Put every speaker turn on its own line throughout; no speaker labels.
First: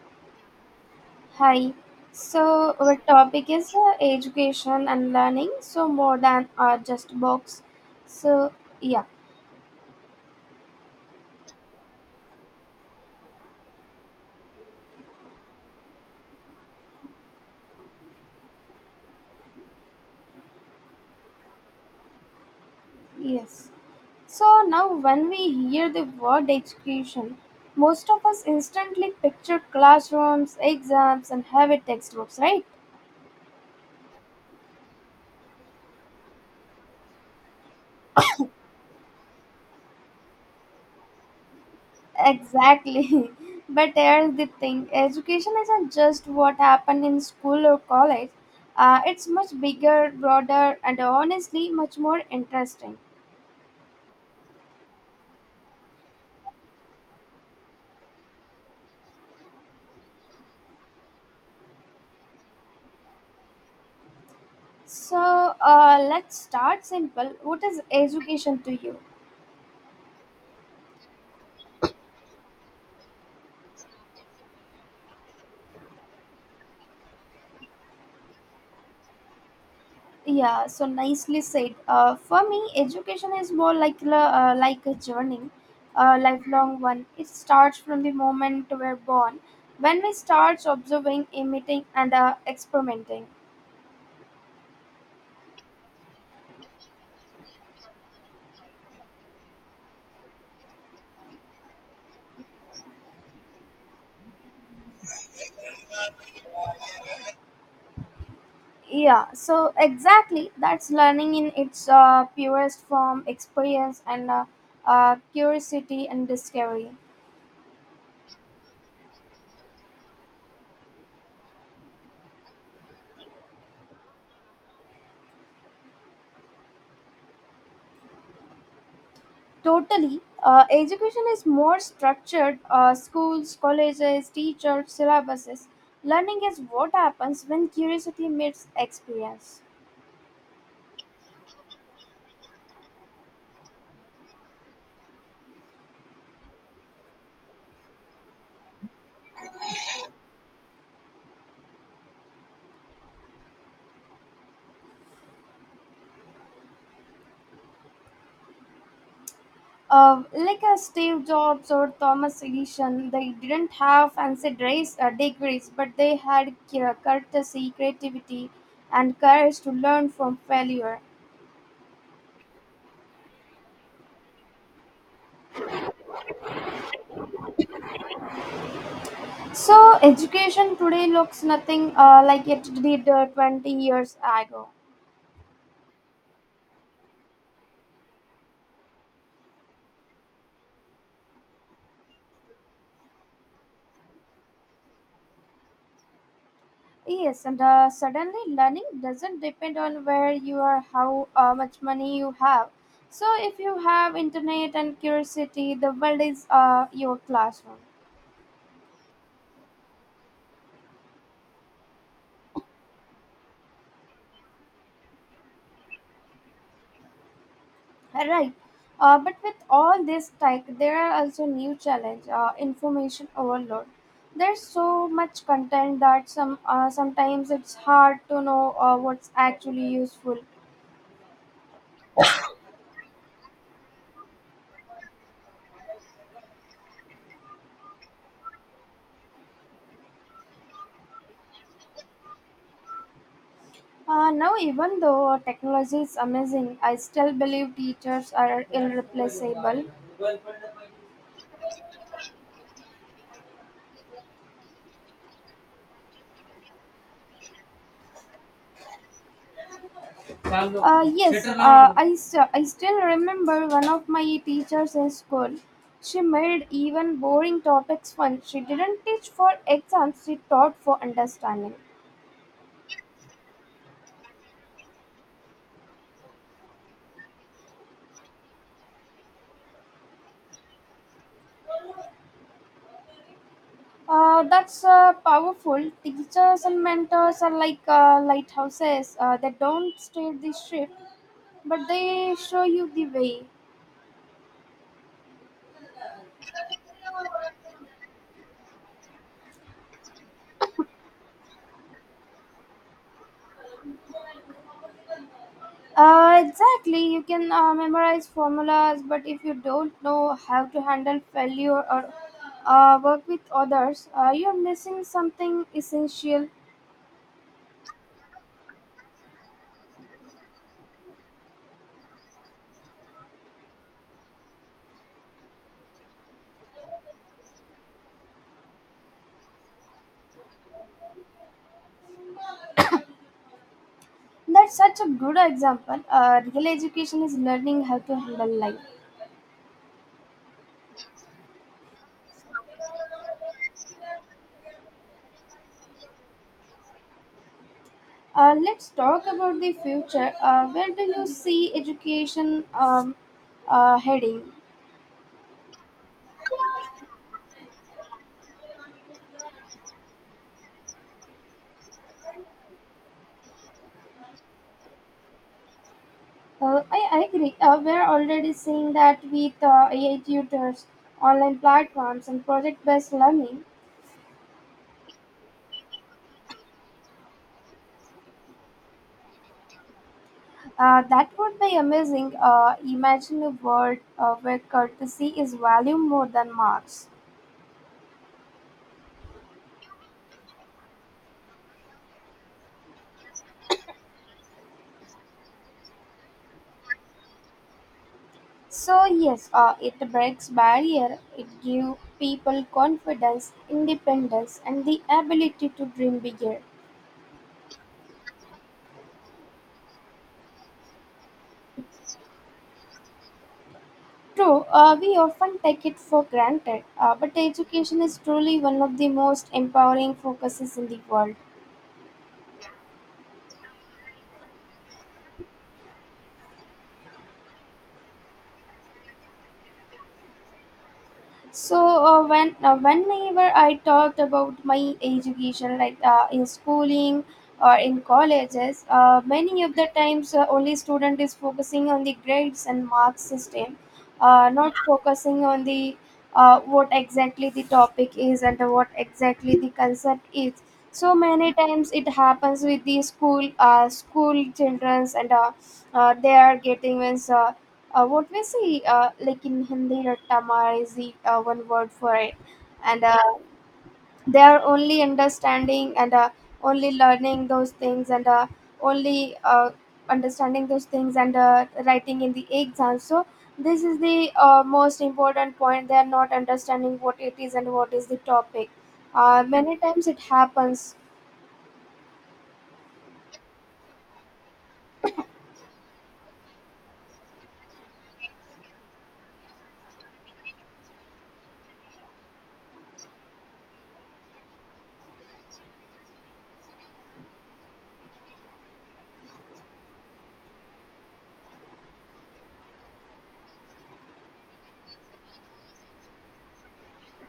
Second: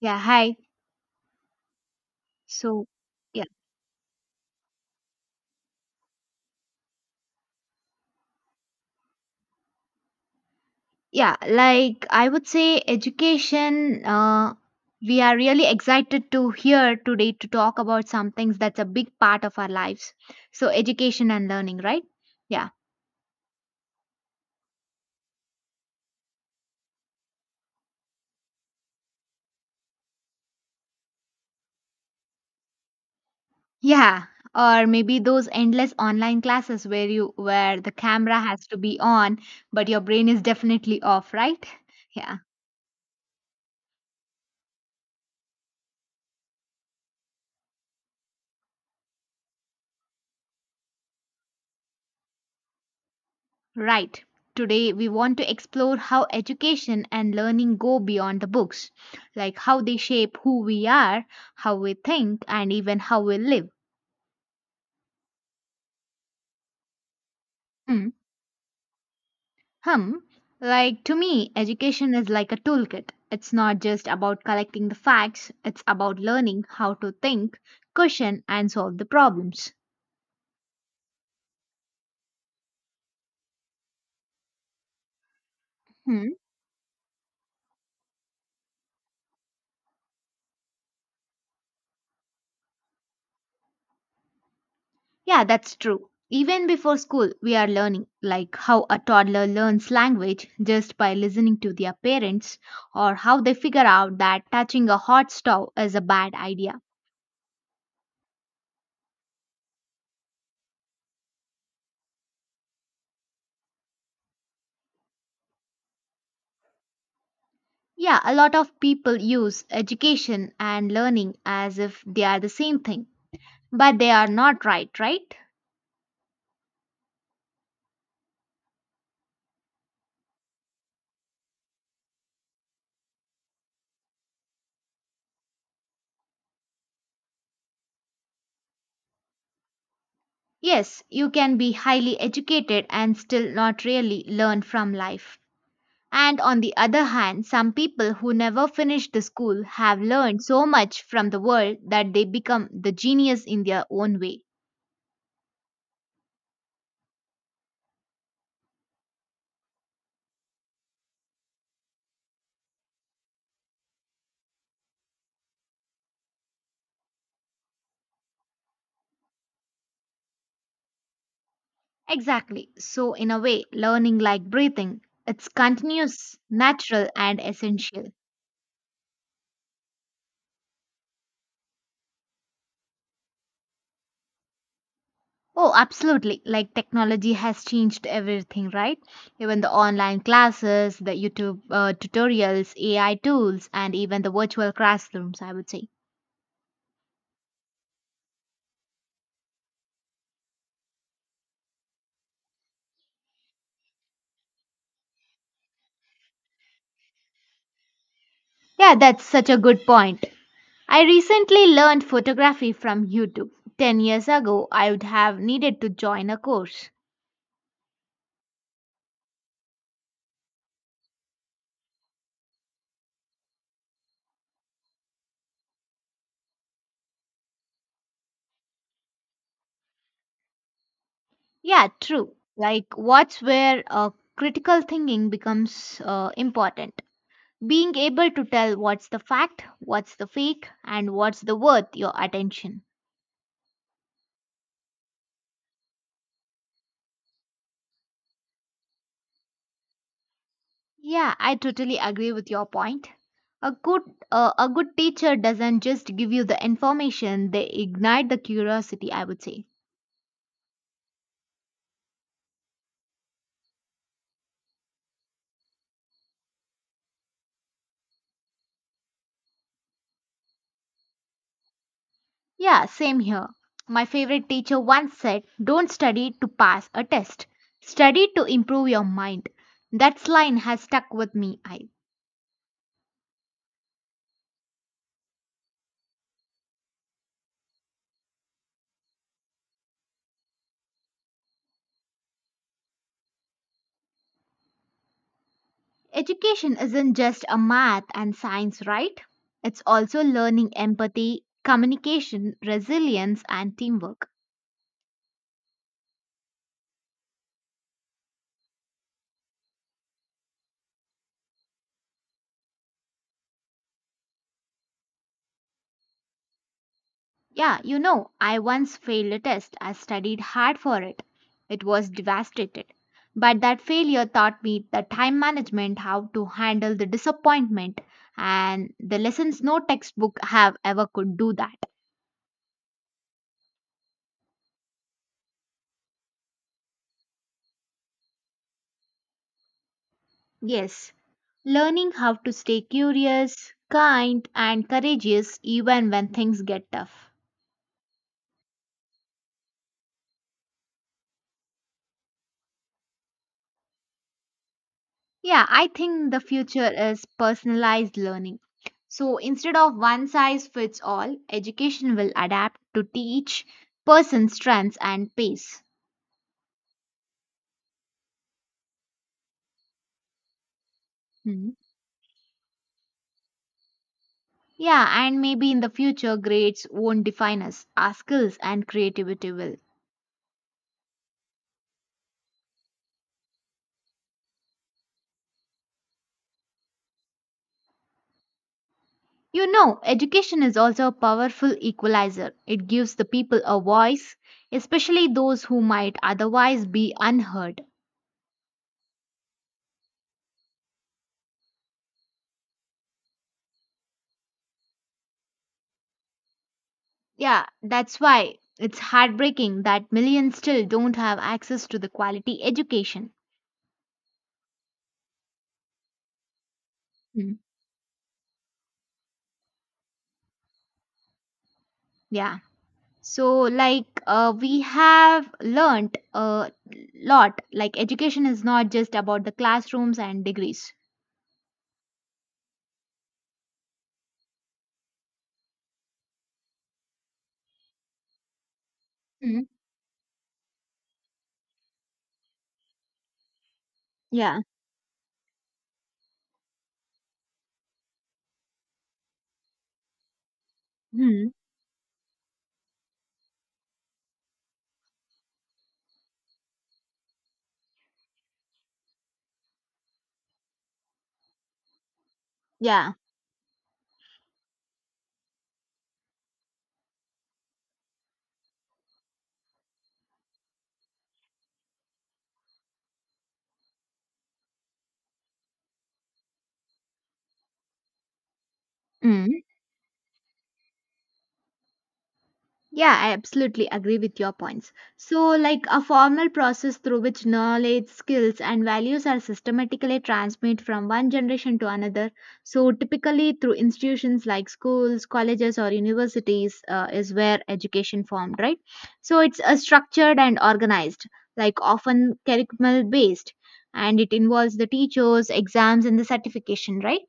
Yeah, hi.
Hi. So
So,
our
yeah,
topic is education and learning. So more than just books. So yeah,
yeah, like I would say education, we are really excited to hear today to talk about some things that's a big part of our lives. So, education and learning, right? Yeah.
yes. So now when we hear the word education, most of us instantly picture classrooms, exams, and heavy textbooks, right?
Yeah. Or maybe those endless online classes where you where the camera has to be on, but your brain is definitely off, right? Yeah.
Exactly. But here's the thing education isn't just what happened in school or college, it's much bigger, broader, and honestly much more interesting.
Right. Today, we want to explore how education and learning go beyond the books, like how they shape who we are, how we think, and even how we live.
So let's start simple. What is
Hmm.
education to you?
Hum. Like, to me, education is like a toolkit. It's not just about collecting the facts, it's about learning how to think, question, and solve the problems.
Yeah, so nicely said. For me, education is more like like a journey, a
Hmm.
lifelong one. It starts from the moment we're born, when we start observing, imitating, and experimenting.
Yeah, that's true. Even before school, we are learning, like how a toddler learns language just by listening to their parents, or how they figure out that touching a hot stove is a bad idea.
Yeah, so exactly that's learning in its purest form, experience and curiosity and discovery.
Yeah, a lot of people use education and learning as if they are the same thing, but they are not right, right?
Totally. Education is more structured schools, colleges, teachers, syllabuses. Learning is what happens when curiosity meets experience.
Yes, you can be highly educated and still not really learn from life. And on the other hand, some people who never finished the school have learned so much from the world that they become the genius in their own way.
Like a Steve Jobs or Thomas Edison, they didn't have degrees, but they had courtesy, creativity, and courage to learn from failure.
Exactly. So, in a way, learning like breathing, it's continuous, natural, and essential.
So, education today looks nothing like it did 20 years ago.
Oh, absolutely. Like technology has changed everything, right? Even the online classes, the YouTube tutorials, AI tools, and even the virtual classrooms, I would say.
Yes, and suddenly learning doesn't depend on where you are, how much money you have. So if you have internet and curiosity, the world is your classroom.
Yeah, that's such a good point. I recently learned photography from YouTube. 10 years ago, I would have needed to join a course.
Right. But with all this tech, there are also new challenge, information overload. There's so much content that sometimes it's hard to know what's actually useful.
Yeah, true. Like, what's where critical thinking becomes important. Being able to tell what's the fact, what's the fake, and what's the worth your attention.
Now, even though technology is amazing, I still believe teachers are irreplaceable.
Yeah, I totally agree with your point. A good a good teacher doesn't just give you the information, they ignite the curiosity, I would say.
Yes, I, st- I still remember one of my teachers in school. She made even boring topics fun. She didn't teach for exams, she taught for understanding.
Yeah, same here. My favorite teacher once said, "Don't study to pass a test, study to improve your mind." That line has stuck with me.
That's powerful. Teachers and mentors are like lighthouses. They don't steer the ship, but they show you the way.
Education isn't just a math and science, right? It's also learning empathy, communication, resilience, and teamwork.
Exactly. You can memorize formulas, but if you don't know how to handle failure or work with others, you're missing something essential.
Yeah, you know, I once failed a test. I studied hard for it. It was devastated. But that failure taught me the time management, how to handle the disappointment, and the lessons no textbook have ever could do that.
That's such a good example. Real education is learning how to handle life.
Yes, learning how to stay curious, kind, and courageous even when things get tough.
Let's talk about the future. Where do you see education heading?
Yeah, I think the future is personalized learning. So instead of one size fits all, education will adapt to each person's strengths and pace.
I agree. We're already seeing that with AI tutors, online
Hmm.
platforms, and project based learning.
Yeah, and maybe in the future, grades won't define us, our skills and creativity will.
That would be amazing. Imagine a world where courtesy is valued more than marks.
You know, education is also a powerful equalizer. It gives the people a voice, especially those who might otherwise be unheard.
So yes, it breaks barrier. It gives people confidence, independence, and the ability to dream bigger.
Yeah, that's why it's heartbreaking that millions still don't have access to the quality education.
True, we often take it for granted, but
Mm.
education is truly one of the most empowering focuses in the world.
Yeah. So, like, we have learnt a lot. Like, education is not just about the classrooms and degrees.
So whenever I talked about my education, like in schooling or in colleges, many
Mm.
of the times only student is focusing on the grades and mark system,
Yeah.
not focusing on the what exactly the topic is and what exactly the concept is. So
Hmm.
many times it happens with the school childrens and they are getting means what we say like in hindi rattama is the one word for it and
Yeah.
they are only understanding and only learning those things and only understanding those things and writing in the exam. So this is the most important point they are not understanding what it is and what is the topic.
Mm.
Many times it happens.
Yeah, I absolutely agree with your points. So, like a formal process through which knowledge, skills, and values are systematically transmitted from one generation to another. So, typically through institutions like schools, colleges, or universities is where education formed, right? So, it's structured and organized, like often curriculum based, and it involves the teachers, exams, and the certification, right?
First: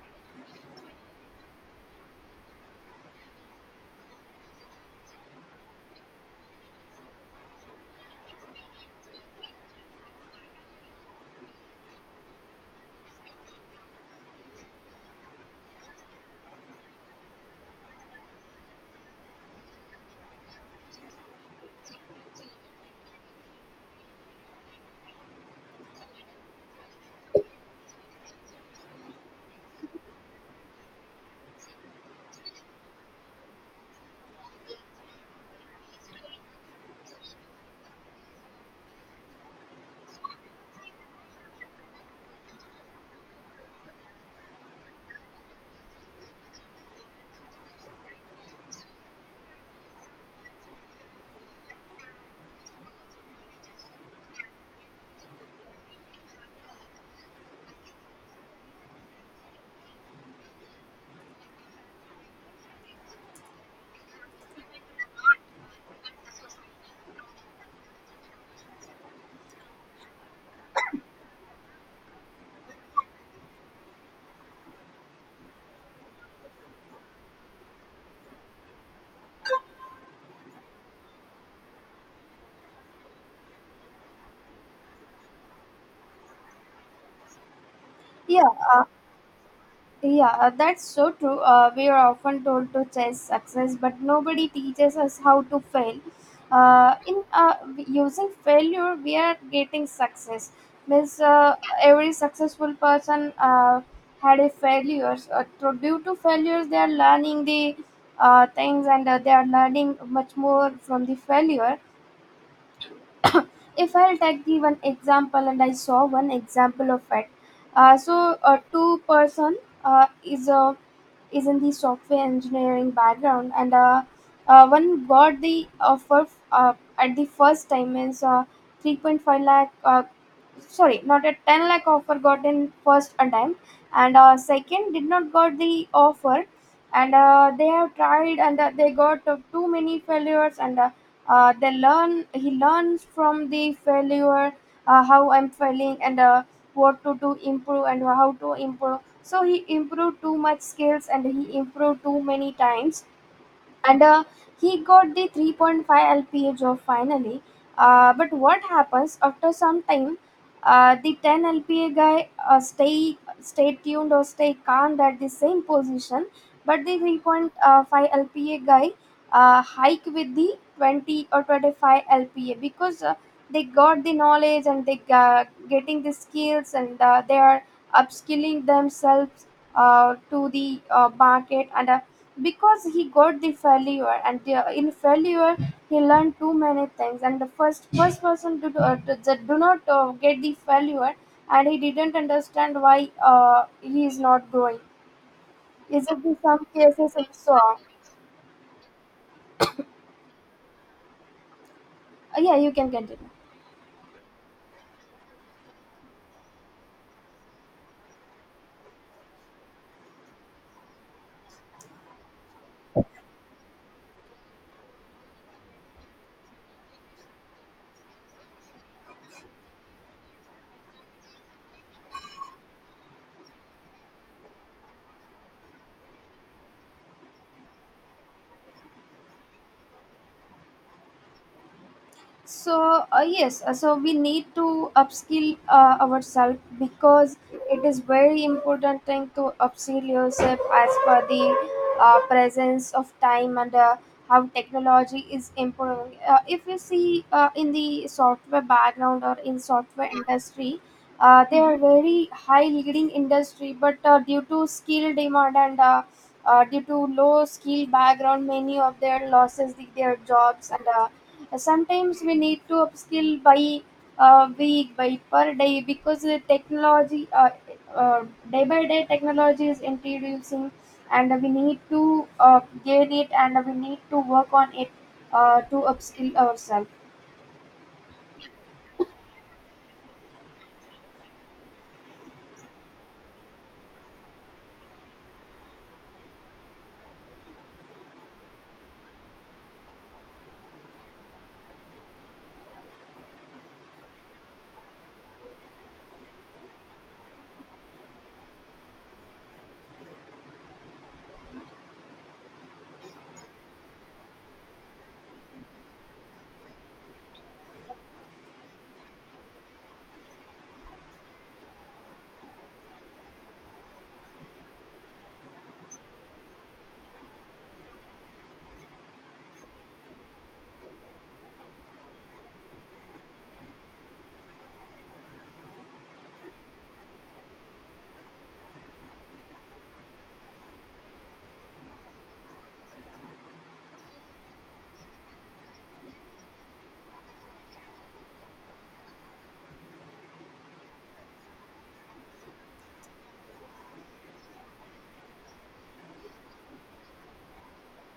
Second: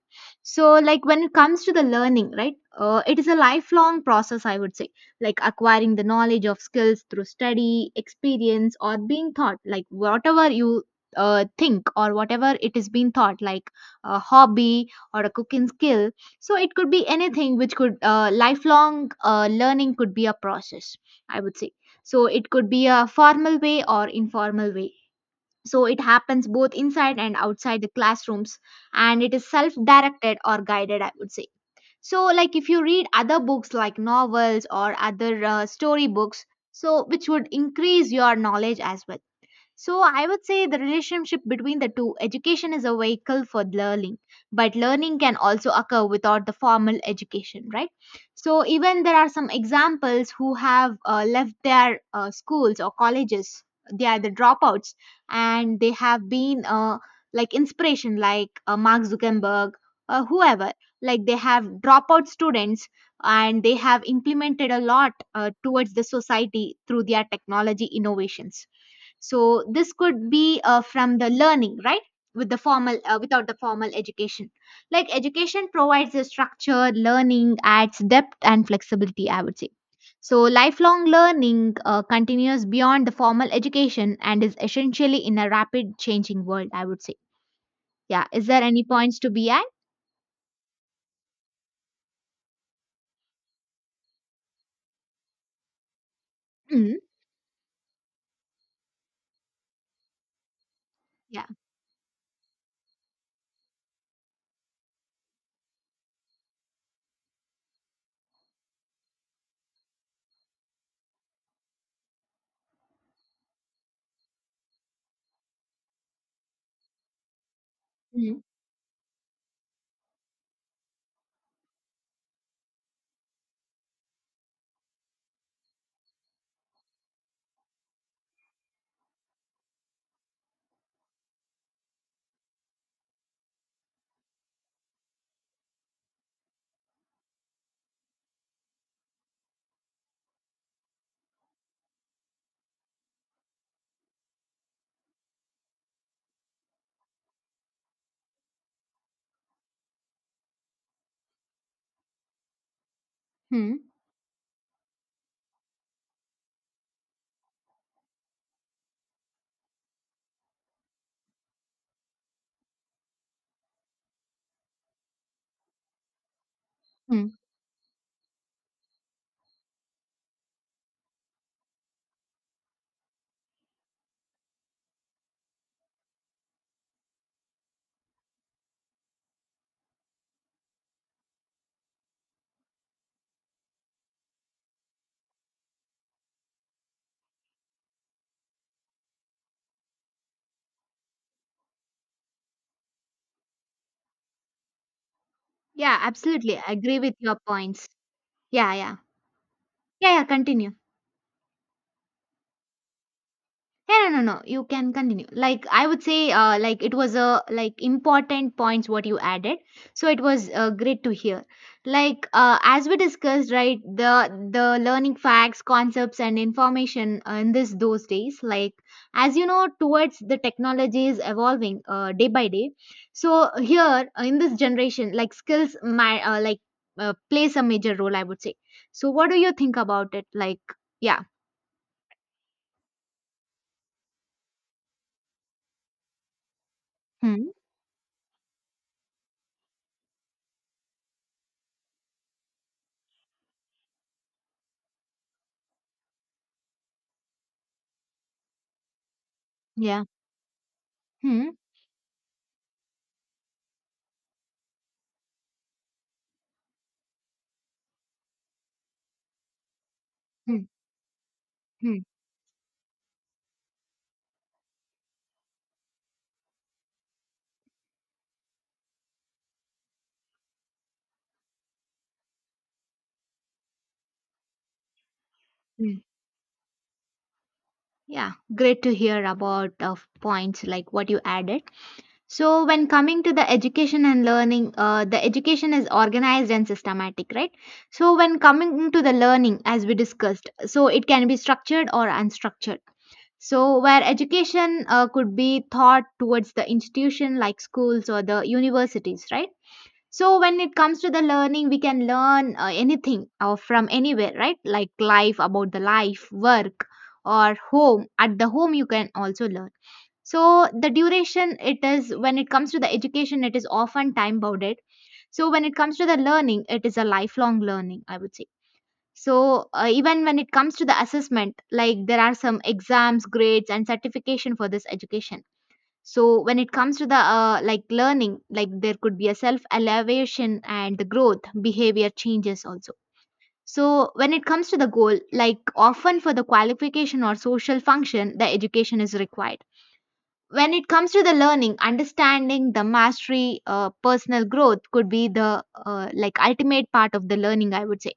So, like when it comes to the learning, right, it is a lifelong process, I would say, like acquiring the knowledge of skills through study, experience, or being taught, like whatever you think or whatever it is being taught, like a hobby or a cooking skill. So it could be anything which could lifelong learning could be a process, I would say. So it could be a formal way or informal way. So it happens both inside and outside the classrooms, and it is self directed or guided, I would say, so like if you read other books like novels or other story books, so which would increase your knowledge as well. So I would say the relationship between the two, education is a vehicle for learning, but learning can also occur without the formal education, right? So even there are some examples who have left their schools or colleges, they are the dropouts, and they have been like inspiration, like Mark Zuckerberg or whoever. Like they have dropout students and they have implemented a lot towards the society through their technology innovations. So this could be from the learning, right, with the formal without the formal education. Like education provides a structure, learning adds depth and flexibility, I would say. So lifelong learning continues beyond the formal education and is essentially in a rapid changing world, I would say. Yeah, is
yeah
there
uh,
any points to be at?
Yeah, that's so true. We are often told to chase success, but nobody teaches us how to fail.
Mm.
In Using failure, we are getting success. Means
Yeah.
Every successful person had a failures. Due to failures, they are learning the things and they are learning much more from the failure. If I'll take the one example, and I saw one example of it. Uh, so, a two person uh, is a is in the software engineering background and one got the offer at the first time is 3.5 lakh sorry, not a 10 lakh offer got in first attempt, and second did not got the offer, and they have tried and they got too many failures, and they learn he learns from the failure how I'm failing and what to do improve and how to improve. So he improved too much skills and he improved too many times
Mm-hmm.
and he got the 3.5 lpa job finally. But what happens after some time? The 10 lpa guy stay tuned or stay calm at the same position, but the 3.5 lpa guy hike with the 20 or 25 lpa because they got the knowledge and they getting the skills and they are upskilling themselves to the market and because he got the failure and in failure he learned too many things, and the first person to do, that do not get the failure and he didn't understand why he is not growing.
Yeah,
Is it in
absolutely,
some
I agree
cases
with your
it's
points. Yeah, yeah. Yeah, yeah, continue.
yeah, you can continue.
Yeah, no, no, no. You can continue. Like I would say, like it was a like important points what you added. So it was great to hear. Like as we discussed, right, the learning facts, concepts, and information in this those days. Like as you know, towards the technology is evolving day by day. So here in this generation, like skills, my like plays a major role, I would say. So what do you think about it? Like yeah,
So yes, so we need to upskill ourselves because
hmm,
it is very important thing to upskill yourself as per the presence of time and how technology is improving. If you see in the software background or in
yeah,
software industry,
hmm,
they are very high leading industry, but due to skill demand and due to low skill background many of their losses their
hmm.
jobs, and
Hmm.
sometimes we need to upskill by week by per day because the technology uh, day by day technology is introducing and we need to gain it and we need to work on it to
Mm.
upskill ourselves.
Yeah, great to hear about points like what you added. So, when coming to the education and learning, the education is organized and systematic, right? So, when coming to the learning, as we discussed, so it can be structured or unstructured. So, where education could be thought towards the institution like schools or the universities, right? So when it comes to the learning, we can learn anything or from anywhere, right? Like life about the life, work, or home. At the home, you can also learn. So the duration it is, when it comes to the education, it is often time bounded. So when it comes to the learning, it is a lifelong learning, I would say. So even when it comes to the assessment, like there are some exams, grades, and certification for this education. So when it comes to the like learning, like there could be a self elevation and the growth behavior changes also. So when it comes to the goal, like often for the qualification or social function the education is required. When it comes to the learning, understanding the mastery, personal growth could be the like ultimate part of the learning, I would say.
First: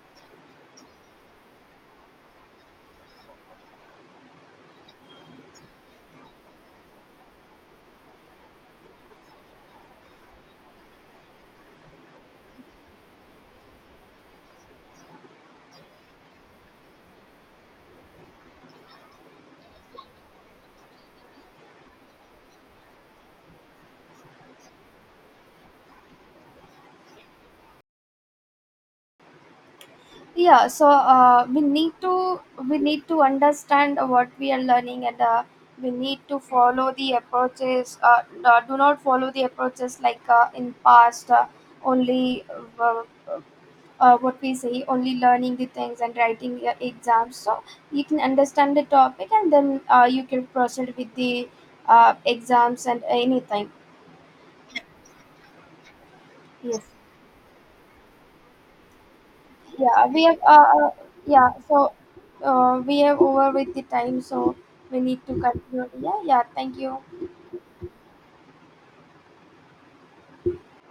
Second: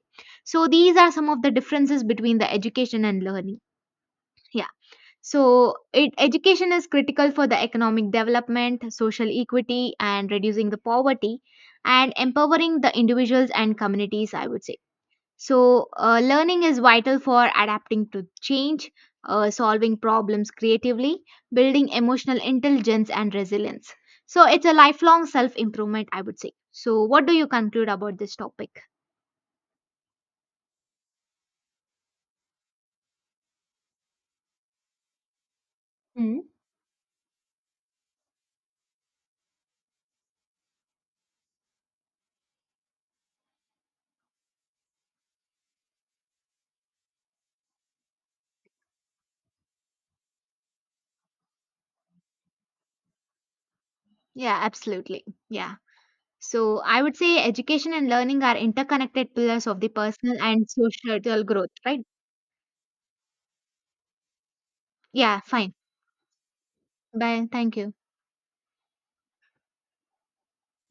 So these are some of the differences between the education and learning. Yeah. So, it, education is critical for the economic development, social equity, and reducing the poverty and empowering the individuals and communities, I would say. So, learning is vital for adapting to change, solving problems creatively, building emotional intelligence and resilience. So, it's a lifelong self improvement, I would say. So, what do you conclude about this topic?
Yeah, so we need to understand what we are learning and we need to
Hmm.
follow the approaches do not follow the approaches like in past only uh, what we say only learning the things and writing your exams, so you can understand the topic and then you can proceed with the exams and anything.
Yeah, absolutely. Yeah. So
Yes.
I would say education and learning are interconnected pillars of the
yeah we have
personal
uh,
and
uh,
social
yeah
growth,
so
right?
we have over with the time, so we need to
Yeah, fine.
continue. Yeah, yeah, thank you.
Bye. Thank you.